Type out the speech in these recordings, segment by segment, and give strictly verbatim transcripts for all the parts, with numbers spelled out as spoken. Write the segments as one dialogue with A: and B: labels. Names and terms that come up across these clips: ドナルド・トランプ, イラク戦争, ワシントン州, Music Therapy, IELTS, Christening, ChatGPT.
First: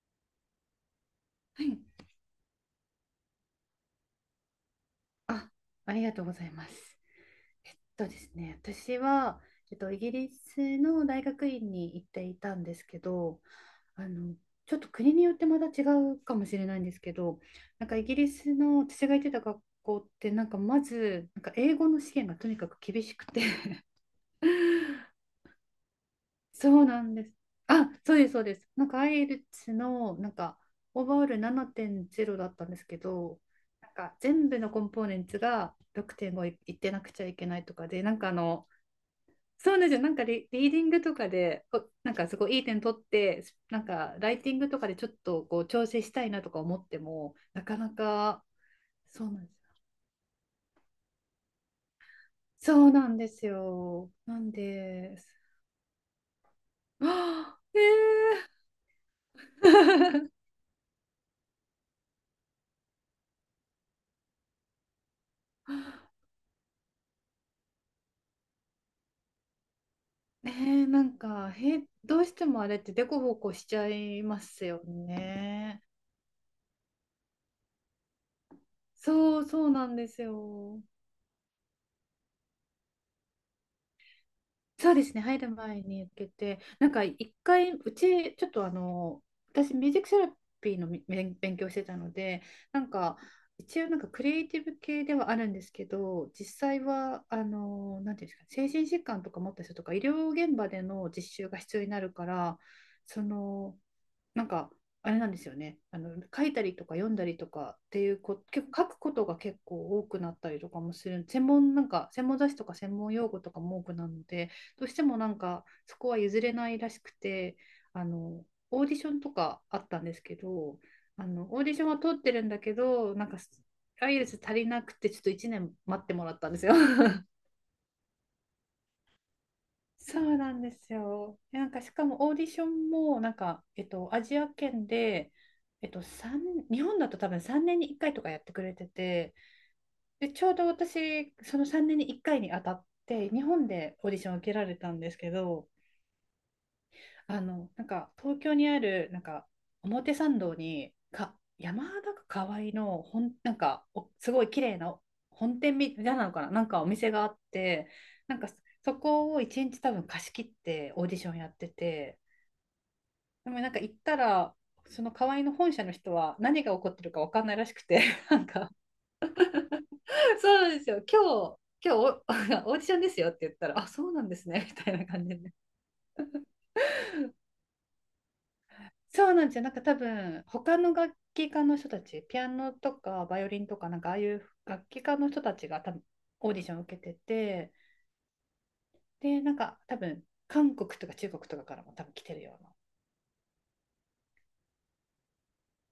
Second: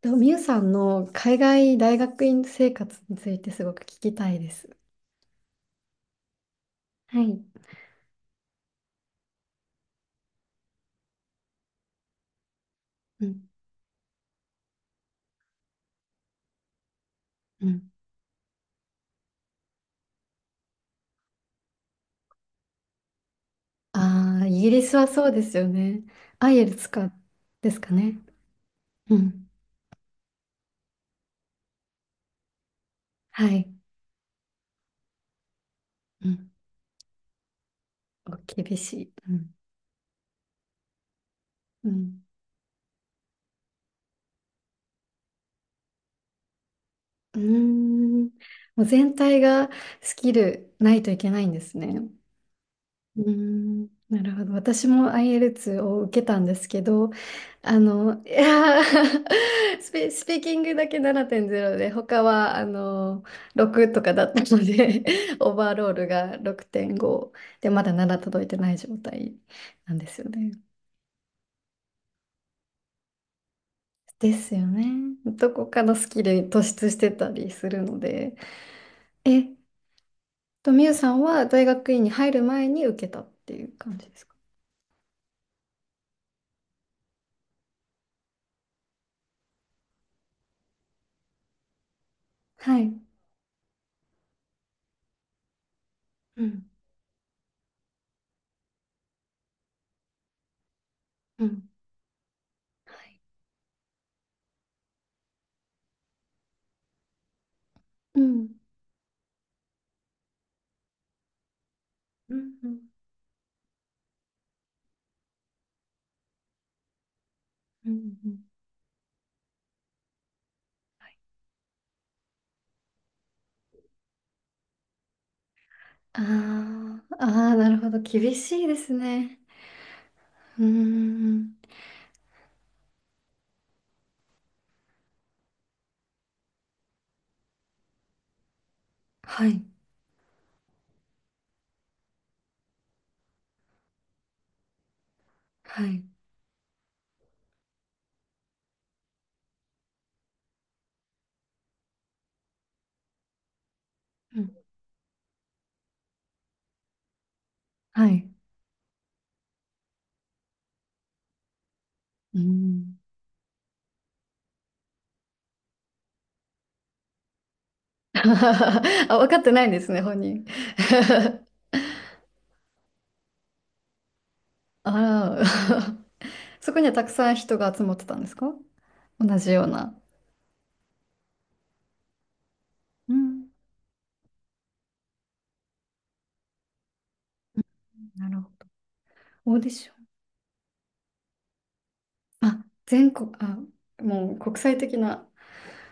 A: と、みゆさんの海
B: は
A: 外
B: い。
A: 大学院生活についてすごく聞きたいです。
B: あ、ありがとうございます。
A: はい。
B: えっとですね、私は、えっと、イギリスの大学院に行っていたんですけ
A: う
B: ど、
A: ん。
B: あの、ちょっと国によってまた違うかもしれないんですけど、
A: う
B: なん
A: ん。
B: かイギリスの私が行ってた学校って、なんかまず、なんか英語の試験がとにかく厳しくて
A: ああ、イ ギリスはそうですよね。アイエ
B: そ
A: ル
B: う
A: ツ
B: な
A: か、
B: んです。
A: です
B: あ、
A: か
B: そ
A: ね。
B: うです、そうです。なんか
A: う
B: i イ l
A: ん。
B: t のなんかオーバーオールななてんれいだったんですけど、
A: はい。
B: なんか全部のコンポーネンツが
A: う
B: ろくてんご
A: ん。
B: いいってなくちゃいけないとかで、なんか
A: お
B: あの、
A: 厳しい。うん。
B: そうなんですよ。なんかリ、リーディングとかで、
A: う
B: こなん
A: ん。
B: かすごいいい点取って、なんかライティングとかでちょっとこう調整したいなとか思っても、
A: うー
B: なかな
A: ん。
B: か、
A: もう全
B: そうな
A: 体
B: んです
A: が
B: よ。
A: スキルないといけないんですね。
B: そうなん
A: う
B: で
A: ー
B: す
A: ん、
B: よ。
A: なる
B: な
A: ほ
B: ん
A: ど。私も
B: です。
A: i l t s を受けたんですけど、
B: はあ
A: あ
B: ー
A: の、い
B: え
A: やー スピ、スピー
B: ー
A: キングだけななてんゼロで、他はあのろくとかだったので、オーバーロー ルがろくてんごで、まだなな届いてない状態なんですよね。
B: ねえ、なんか、へ、どうしてもあれってデコボコしちゃい
A: で
B: ま
A: す
B: す
A: よ
B: よ
A: ね。どこか
B: ね。
A: のスキルに突出してたりするので。え
B: そう、
A: っ
B: そうなんです
A: と、
B: よ。
A: みゆさんは大学院に入る前に受けたっていう感じですか？
B: そうですね、入る前に行けて、なんか一回、うち、ちょっとあの、私、ミュージックセラピーのみ勉勉強してたので、
A: は
B: なん
A: い。
B: か、一応なんかクリエイティブ系ではあるんですけど、
A: う
B: 実
A: ん。
B: 際は、あの、なんていうんですか、精神疾患とか持った人とか、医療現場での実
A: う
B: 習が
A: ん。
B: 必要になるから、その、なんかあれなんですよねあの書いたりとか読んだりとかってい
A: う
B: うこ
A: ん。
B: 結構書くことが結構多くなったりとかもする専門なんか専
A: う
B: 門雑誌とか
A: ん。
B: 専門用語とかも多くなるのでどうしてもなんかそこは譲れないらしくて
A: う
B: あ
A: んうん。
B: のオーディションとかあったんですけどあのオーディションは通ってるんだけどなんかアイ l ルツ足りなくてちょっといちねん待って
A: あ
B: もらったんですよ。
A: あ、あ あ、なるほど。厳しいですね。
B: そうなん
A: うー
B: ですよ。
A: ん。
B: えなんかしかもオーディションもなんか、えっと、アジア圏で、えっと、三日本だと多分さんねんにいっかいとかやってくれてて
A: はい。
B: でちょうど私そのさんねんにいっかいに当たって日本でオーディションを受けられたんですけど
A: はい。
B: あの、なんか東京にある、なんか表参道に、か、山田か河合の本、なんかおす
A: う
B: ごい
A: ん。
B: 綺麗な本店みたいなのかな、なんかお店があって、
A: はい。
B: なんかそこを一日多分貸し切ってオーディションやってて、
A: うん。
B: でもなんか行ったら、その河合の本社の人は何が起こってるか分かんないらしくて、なんか、
A: あ、分かってないんですね、本人。
B: そうなんですよ、今日、今日お オーディションですよって言ったら、あ、そうなんですね、みたい
A: あ
B: な感じ
A: ら。
B: で。
A: そこにはたくさん人が集まってたんですか？
B: そう
A: 同
B: なんで
A: じ
B: す
A: よ
B: よ。
A: う
B: なんか多
A: な。
B: 分他の楽器家の人たち、ピアノと
A: う
B: かバイオ
A: ん。
B: リンとかなんかああいう楽器家の人たちが多分オーディションを受けてて、
A: なるほど。
B: で、な
A: オ
B: ん
A: ーディ
B: か
A: ショ
B: 多
A: ン。
B: 分韓国とか中国とかからも多分来てるよう
A: あ、
B: な。
A: 全国、あ、もう国際的な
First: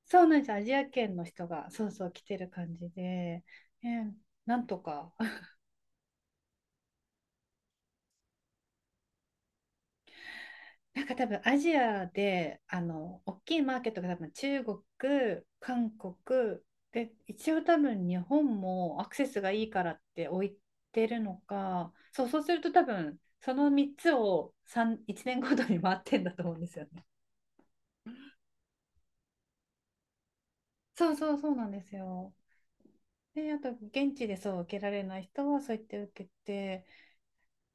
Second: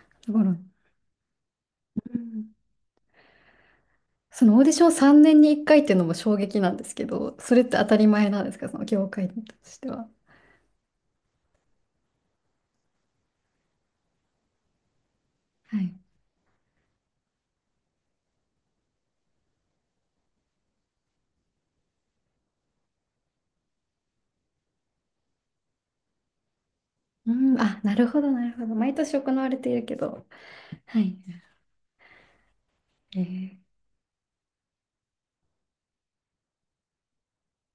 B: そう
A: と
B: な
A: こ
B: んです
A: ろ。
B: よ。アジア圏の人がそうそう
A: う
B: 来てる
A: ん。
B: 感じで、ね
A: その
B: な
A: オー
B: ん
A: ディ
B: と
A: ション
B: か
A: さんねんにいっかいっていうのも衝撃なんですけど、それって当たり前なんですか、その業界としては？
B: なんか多分アジアであの大きいマーケットが多分中国、
A: は
B: 韓
A: い。
B: 国で一応多分日本もアクセスがいいからって置いてるのかそう、そうすると多分そのみっつをさん、いちねんごとに回ってんだと思うんですよね。
A: うん、あ、なるほど、なるほど。毎年行われているけど。は
B: そう
A: い。
B: そうそうなんですよ。
A: え
B: で、
A: ー、
B: あと現地でそう受けられない人はそう言って受けて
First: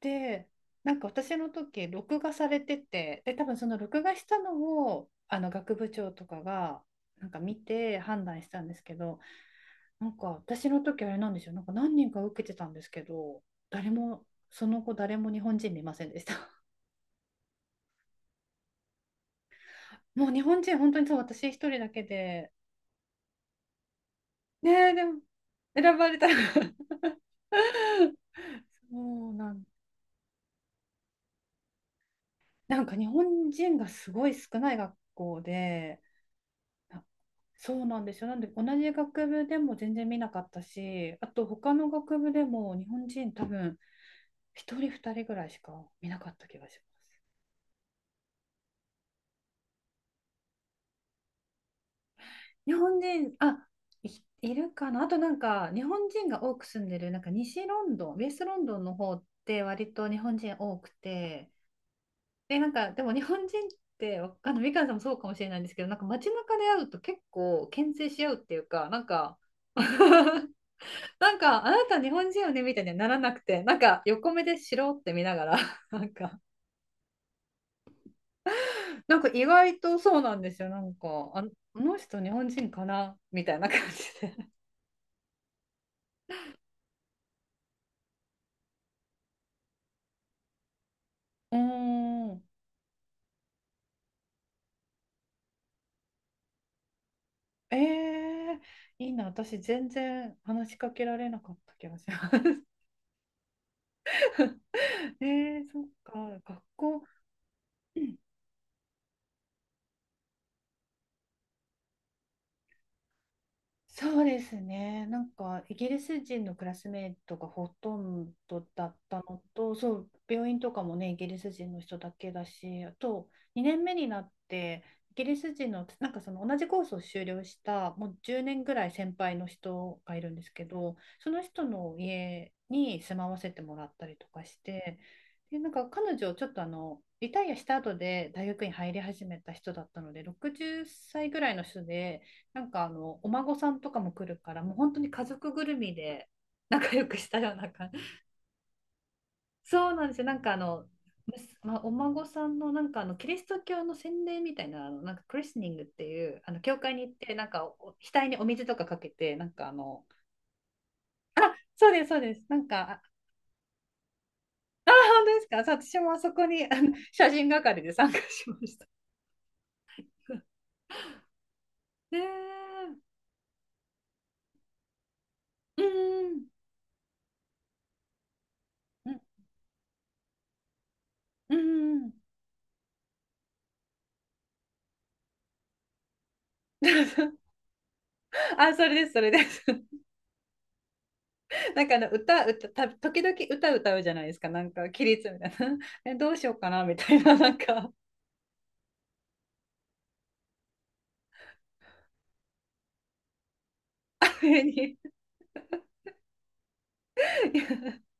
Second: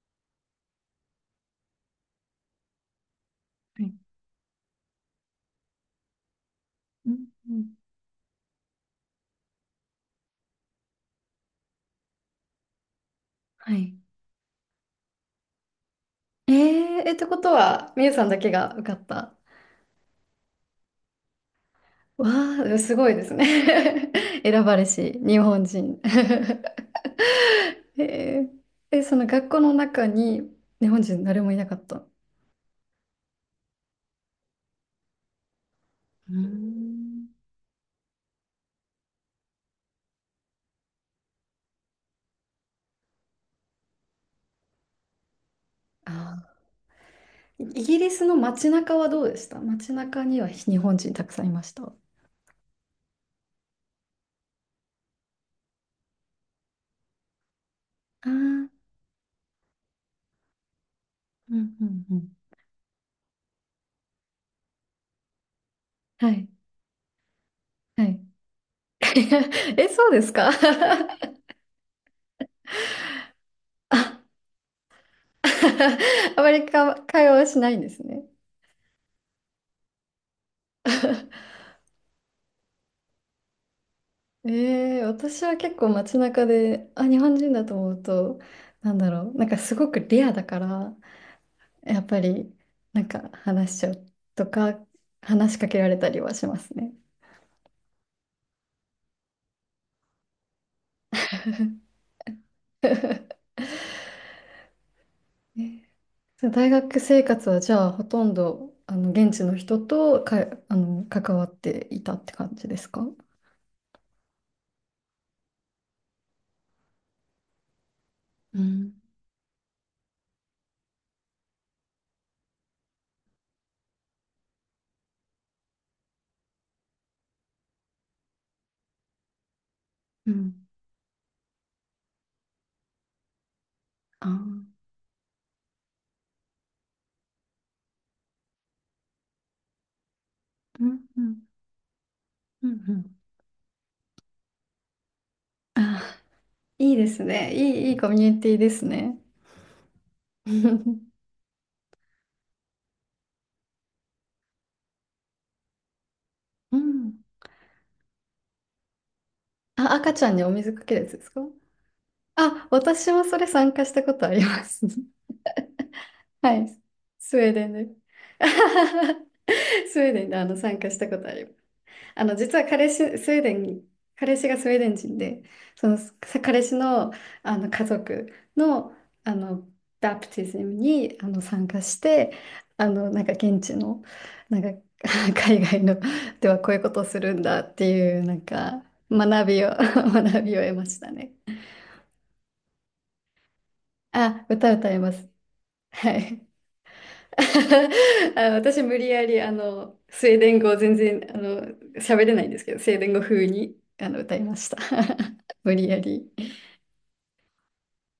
B: で、なんか私の時、録画されてて、で、多分その
A: はい。
B: 録画したのを、あの学部長とかが、
A: うん、
B: なんか
A: う
B: 見
A: ん、
B: て判断したんですけど、なんか私の時あれなんですよ、なんか何人か受けてたんですけど、
A: は
B: 誰
A: い。
B: も、その後誰も日本人見ませんでした。
A: えー、え、ってことは、みゆさんだけが受かった？
B: もう日本人、本当にそう、私一人だけ
A: わ
B: で、
A: あ、すごいですね。選
B: ね
A: ばれ
B: え、で
A: し、
B: も、
A: 日本
B: 選
A: 人。
B: ばれたら
A: えー、え、その
B: そう
A: 学
B: な
A: 校
B: ん、
A: の中に日本人誰もいなかった？う
B: なんか日本人がすごい少ない学校で、
A: ー
B: や
A: ん。
B: そうなんですよ。なんで同じ学部でも全然見なかったし、あと他の学部でも日本人多分一人二人ぐらいしか見なか
A: あ
B: った気がします。
A: ー、イギリスの街中はどうでした？街中には日本人たくさんいました？あ
B: 日本人、あ、い、いるかな。あとなんか、日本人が多く住んでる、なんか西ロンドン、ウ
A: あ、う
B: ェストロン
A: ん
B: ドンの方って割と日本人多くて、
A: うんうん。
B: で、なんか、でも日本人って、わあの、みかんさんもそうかもしれないんですけど、なんか
A: は
B: 街
A: い。
B: 中で会うと結構牽
A: は
B: 制
A: い
B: し合うっていうか、なんか
A: え、そうですか？
B: な んか、あなた日本人よねみたいにはならなくて、なんか
A: あ、
B: 横目でしろって見ながら、なん か、
A: あまりか会話はしないんですね。
B: なんか意外とそうなんですよ。なんか、あ、この人日本人かなみたいな感じで。
A: えー、私は結構街中で、あ、日本人だと思うと、なんだろう、なんかすごくレアだから、
B: うー
A: やっぱ
B: ん。
A: り、なんか話しちゃうとか、話しかけられたりはしますね。
B: えー、いいな。私全然話しかけられなかった気がします。え
A: え
B: ー、そっ
A: ー
B: か。
A: そう
B: 学
A: 大学
B: 校。
A: 生活はじゃあ、ほとんど、あの、現地の人とか、あの、関わっていたって感じですか？
B: そうですね。なんか、イギリス人のクラスメイトがほとん
A: う
B: どだ
A: ん、
B: ったのと、そう、病院とかもね、イギリス人の人だけだし、あと、にねんめになって、イギリス人の、なんかその同じコースを修了した、もうじゅうねんぐらい先輩の人がい
A: う
B: るんです
A: ん、
B: けど、その人の家に住まわせてもらったり
A: あ
B: とかし
A: ー、
B: て、で、なんか彼女、ちょっとあの、リタイアした後で大学に入り始めた人だったので、60
A: うん、う
B: 歳
A: ん、
B: ぐらいの人で、な
A: うん、
B: んかあ
A: うん。
B: の、お孫さんとかも来るから、もう本当に家族ぐるみ
A: あ
B: で
A: ーい
B: 仲
A: いで
B: 良く
A: す
B: した
A: ね。
B: ような
A: いい、
B: 感
A: いい
B: じ。
A: コミュニティですね。
B: そうなんですよ。なんかあの、むすまあ、お孫さんのなんかあのキリスト教の洗礼みたいなあのなんかクリスニングっていうあの
A: う
B: 教会に行っ
A: ん。
B: てなんかお額にお水とかかけてなんかあ
A: あ、
B: の
A: 赤ちゃんにお水かけるやつですか？
B: そうですそうですなん
A: あ、
B: かあ
A: 私もそれ参加したことあります。
B: 本当ですかそう私もあそ こ
A: は
B: にあ
A: い。
B: の写
A: スウ
B: 真
A: ェーデン
B: 係
A: で。
B: で参加しました
A: スウェーデンであの 参加したことあります。
B: ね
A: あの、実は彼
B: え
A: 氏、スウェーデン、彼氏がスウェーデン人で、
B: う
A: その
B: ん
A: 彼氏の、あの家族の、
B: うん
A: あのバプティズムにあの
B: うん
A: 参加し
B: うん
A: て、あのなんか現地の、なんか 海外のではこういうことをするんだ っていう、なん
B: あ
A: か
B: それですそれで
A: 学び
B: す
A: を 学びを得ましたね。
B: なんかあの歌歌た時々歌歌うじゃないです
A: あ、
B: かなん
A: 歌
B: か
A: 歌え
B: 起
A: ます。
B: 立みたいな
A: は
B: えどうし
A: い。
B: ようかなみたいな なんか
A: あの私無理やりあのスウェーデン語全然あの喋れないんですけどスウェーデン語風にあの
B: あ
A: 歌いま
B: れ
A: した
B: に
A: 無理やり、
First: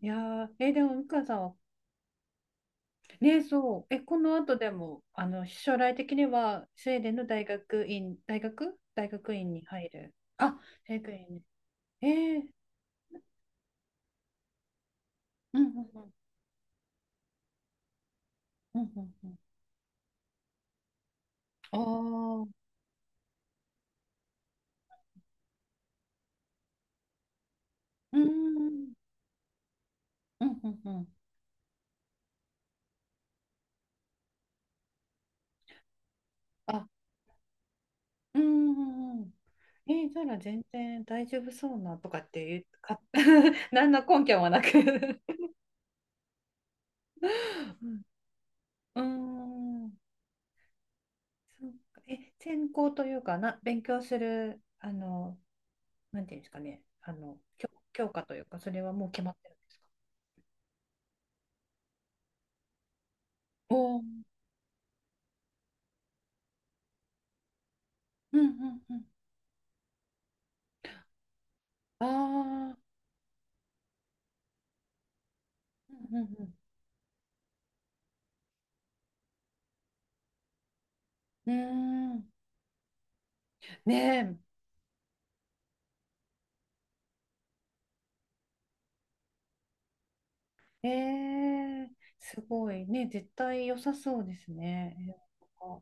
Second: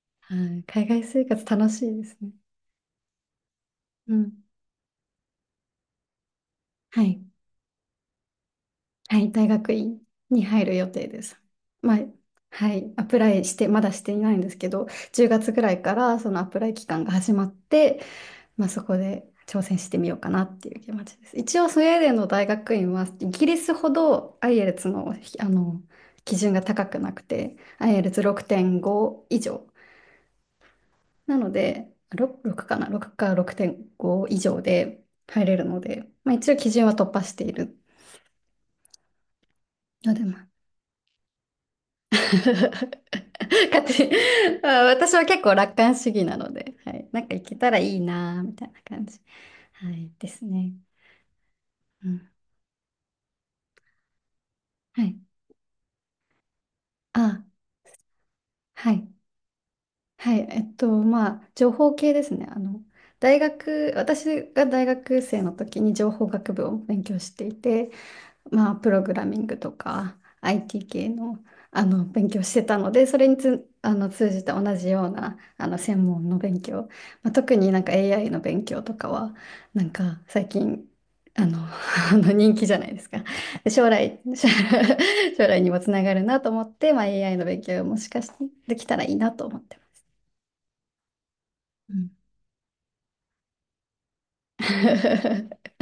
B: いや
A: は
B: ー
A: い、
B: えで
A: 海
B: も
A: 外
B: 美
A: 生
B: 香さん
A: 活
B: は
A: 楽しいですね、
B: ねそうえ
A: う
B: こ
A: ん、
B: の後でもあの将来的にはスウェ
A: は
B: ーデン
A: い
B: の大学院大学大
A: はい、
B: 学
A: 大
B: 院に
A: 学
B: 入
A: 院
B: る
A: に
B: あ
A: 入る予
B: 大
A: 定
B: 学
A: で
B: 院
A: す。
B: に
A: まあ、
B: えー、
A: はい、アプライしてまだしていないんですけど、じゅうがつ
B: う
A: ぐ
B: んう
A: ら
B: ん
A: いか
B: うん
A: らそのアプライ期間が始まって、まあ、
B: う
A: そ
B: んう
A: こ
B: ん
A: で
B: うん
A: 挑戦してみようかなっていう気持ちです。一応
B: あ
A: ス
B: あ
A: ウェーデンの大
B: ー
A: 学院はイギリスほど IELTS の、あの基準が高くなくて
B: うんうん
A: アイエルツろくてんご 以上
B: うんうんうん
A: なので ろく, ろくかなろくかろくてんご以上で入れるので、まあ、一応基
B: あ
A: 準は突破している
B: うんうんうんえー、
A: の
B: じ
A: で、
B: ゃ
A: ま
B: あ
A: あ、
B: 全然大丈夫そうなとかって 言うか
A: 勝
B: 何の
A: 手に
B: 根拠もなく
A: まあ私は 結構楽観主義なので、はい、なんか行けたらいい
B: う
A: なみたいな感じ、
B: ん、うー
A: は
B: ん
A: い、ですね。
B: そっか
A: うん、
B: え、専攻というかな、勉強する、あ
A: はい。
B: の、なんていうんですかね、あの、
A: あ、
B: 教、教科というか、それ
A: は
B: はも
A: い。
B: う決まってるんですか
A: はい、えっと、まあ、情報系ですね。あの、大
B: お
A: 学、
B: ー
A: 私が大学生の時に情報学部を勉強していて、
B: うんう
A: まあ、
B: ん
A: プ
B: う
A: ロ
B: ん。
A: グラミングとか アイティー 系の、あの、
B: あ
A: 勉強してたの
B: あ、
A: で、それにつ、あの、通じた同じような、あの、専門の
B: うん
A: 勉強、まあ、特になんか エーアイ の勉強とかは、なんか最近、あ
B: うん
A: の、
B: うん。う
A: あ
B: ー
A: の
B: ん。
A: 人気じゃないですか。で将来、
B: ね
A: 将来 将来にもつながるなと思って、まあ、エーアイ の勉強もしかしてできたらいいなと思ってま
B: え、えー、
A: す。
B: すごいね、絶対良さそうです ね。えー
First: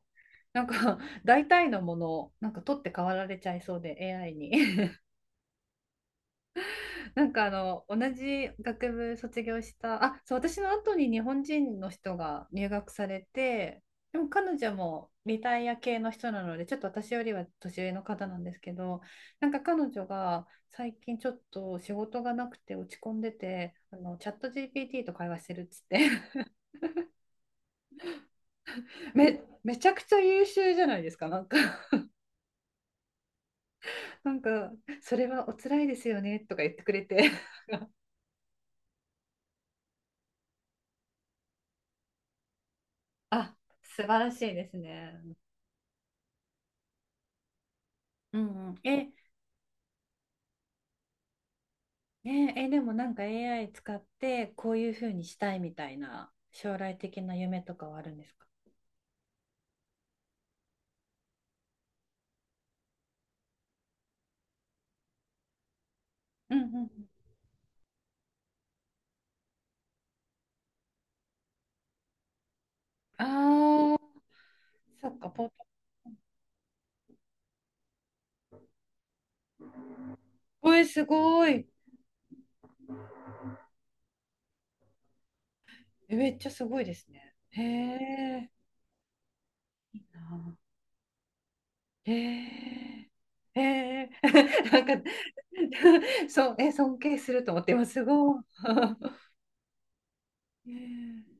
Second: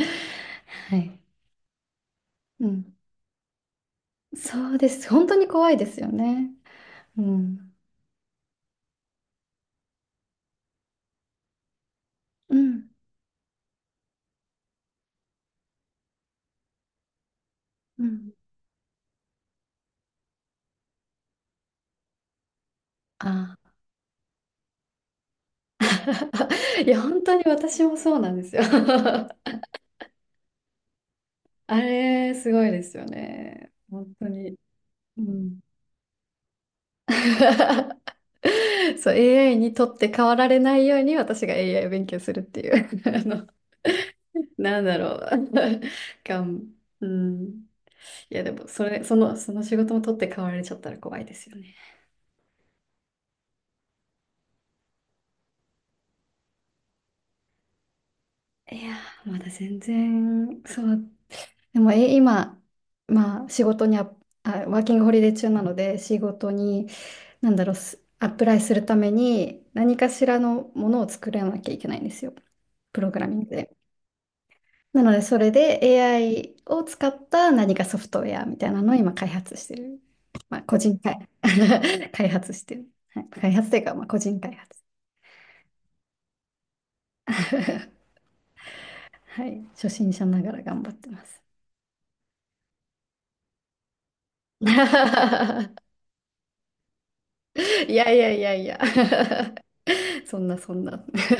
B: なん
A: は
B: か
A: い。
B: 大体のものをなんか
A: う
B: 取って
A: ん、
B: 代わられちゃいそうで エーアイ に
A: そうで す。本当に怖いですよね。う
B: なんかあ
A: ん、
B: の同じ学部卒業したあそう私の後に日本人の人が
A: う
B: 入学
A: ん、
B: されてでも彼女もリタイア系の人なのでちょっと私よりは年上
A: う
B: の方
A: ん。
B: なんですけどなんか彼女が最近ちょっと仕事がなくて落ち込んで
A: あー
B: てあのチャット ジーピーティー と会話してるっつって
A: いや、本当に私もそうなんですよ。
B: め、めちゃくちゃ優秀じゃないですかなんか
A: あ れ、すごいですよね。本当
B: なん
A: に。
B: かそ
A: う
B: れはお
A: ん。
B: 辛いですよねとか言ってくれて
A: そう、エーアイ にとって変わられないように私が エーアイ を勉強するっていう。あの、
B: あ、素晴らしいです
A: なんだろう。
B: ね。
A: がん、うん。い
B: う
A: や、で
B: ん
A: も、
B: うん、
A: それ、
B: え、
A: その、その仕事も取って代わられちゃったら怖いですよね。
B: ねえ、え、でもなんか エーアイ 使ってこういうふうにしたいみたいな将来的な夢とかはあるんですか
A: いやー、まだ全然、そう、でも、え、今、まあ、仕事にあ、あ、ワーキングホリデー中なので、仕事
B: うんうんう
A: に、
B: ん。
A: なんだろう、すアップライするために、何かしらのものを作らなきゃいけないんですよ。プログラミングで。
B: ああ、
A: な
B: そ
A: の
B: っ
A: で、
B: か、
A: そ
B: ポー
A: れ
B: ト。
A: で エーアイ を使った何かソフトウェアみたいなのを今開発してる。まあ、
B: お
A: 個
B: い、
A: 人
B: す
A: 開、
B: ごい。
A: 開発してる。はい、開発というか、まあ、個人開発。
B: えめっちゃすごいですね。へ え。
A: はい、初心者ながら
B: あ
A: 頑張ってます。
B: ーへえ。へえ。なんか、そう、え、尊敬すると思って、今
A: い
B: す
A: やいや
B: ご
A: い
B: い。
A: やいや そんな
B: へ
A: そんな。
B: え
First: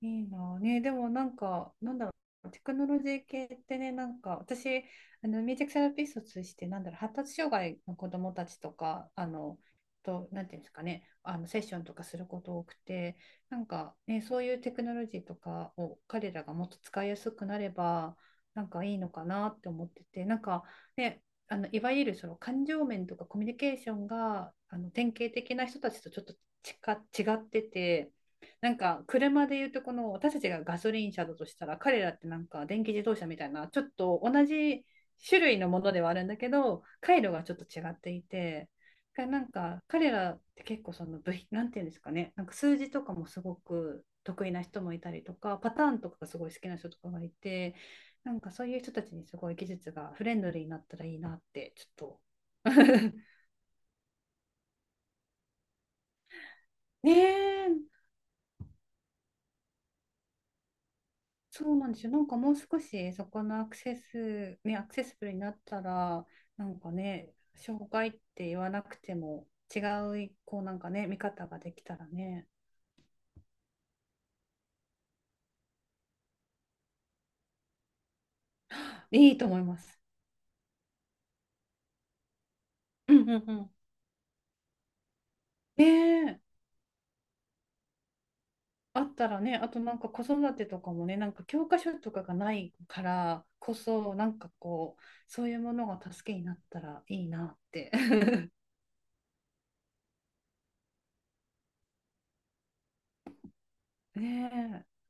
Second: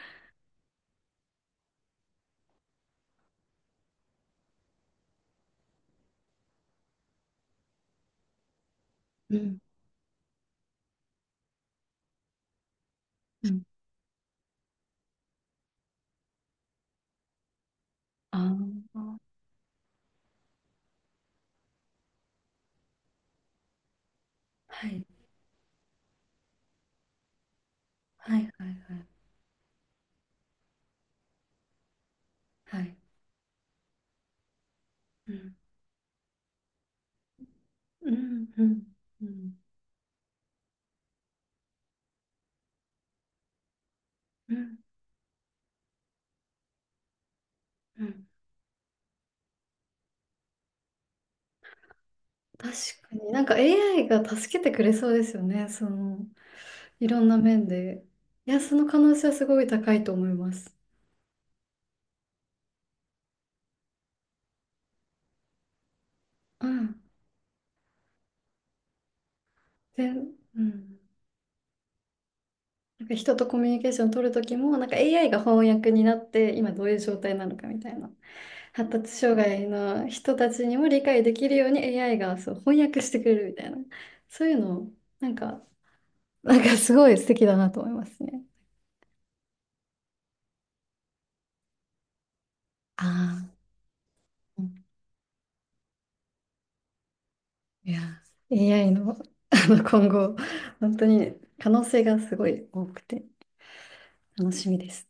B: いいなあね、でもなんか、なんだろう、テクノロジー系ってね、なんか、私、あのミュージックセラピストとして、なんだろう、発達障害の子どもたちとか、あ
A: う
B: の、
A: ん
B: と、なんていうんですかね、あのセッションとかすること多くて、
A: う
B: な
A: ん。
B: んか、ね、そういうテクノロジーとかを彼らがもっと使いやすくなれば、
A: あ
B: なんかいいの
A: あ、
B: かなって思ってて、なんか、ね、あのいわゆるその感情面とかコミュニケーションがあ
A: は
B: の
A: い。
B: 典型的な人たちとちょっとちか違ってて。
A: はいはい
B: な
A: は
B: んか
A: い
B: 車で言うとこの私たちがガソリン車だとしたら彼らってなんか
A: は
B: 電気
A: い。
B: 自動車みたいなちょっと同じ
A: う
B: 種
A: ん、
B: 類のものではあるんだけど回路がちょっと違っ
A: う
B: て
A: ん、
B: い
A: う
B: て
A: ん、う
B: だからなん
A: ん、
B: か彼らって結構その部品なんていうんですかねなんか数字とかもすごく得意
A: う
B: な
A: ん、
B: 人もいたりとかパターンとかがすごい好きな人とかがいて
A: うん。
B: なんかそういう人たちにすごい技術がフレンドリーになったらいいなってちょっと
A: 確かになんか エーアイ が助けてくれそうですよね。その、い
B: ね
A: ろんな面
B: え
A: で。いや、その可能性はすごい高いと思います。
B: そうなんですよ。なんかもう少しそこのアクセス、ね、アクセスブルになったら、な
A: う
B: んか
A: ん。
B: ね、障害って言わなくても違
A: 全、
B: う、こ
A: う
B: うなんか
A: ん。
B: ね、見方ができたらね、
A: なんか人とコミュニケーション取る時もなんか エーアイ が翻訳になって今どういう状態なのかみたいな、発達
B: い
A: 障
B: いと思い
A: 害
B: ます。
A: の人たちにも理解できるように エーアイ がそう翻訳し
B: う
A: てく
B: ん
A: れ
B: うん
A: る
B: う
A: みたい
B: ん。
A: な、そういうのなんか、
B: ねえ、
A: なんかすごい素敵だなと思いますね。
B: あったらね、あとなんか子育てとかもね、なんか教科書とかがないか
A: あ
B: ら
A: あ、
B: こそ、なんか
A: うん、
B: こう、そういうものが助けになったらいいなって。
A: いや、エーアイ の、あの今後本当に可能性がすごい多くて
B: ね
A: 楽しみで
B: え。
A: す。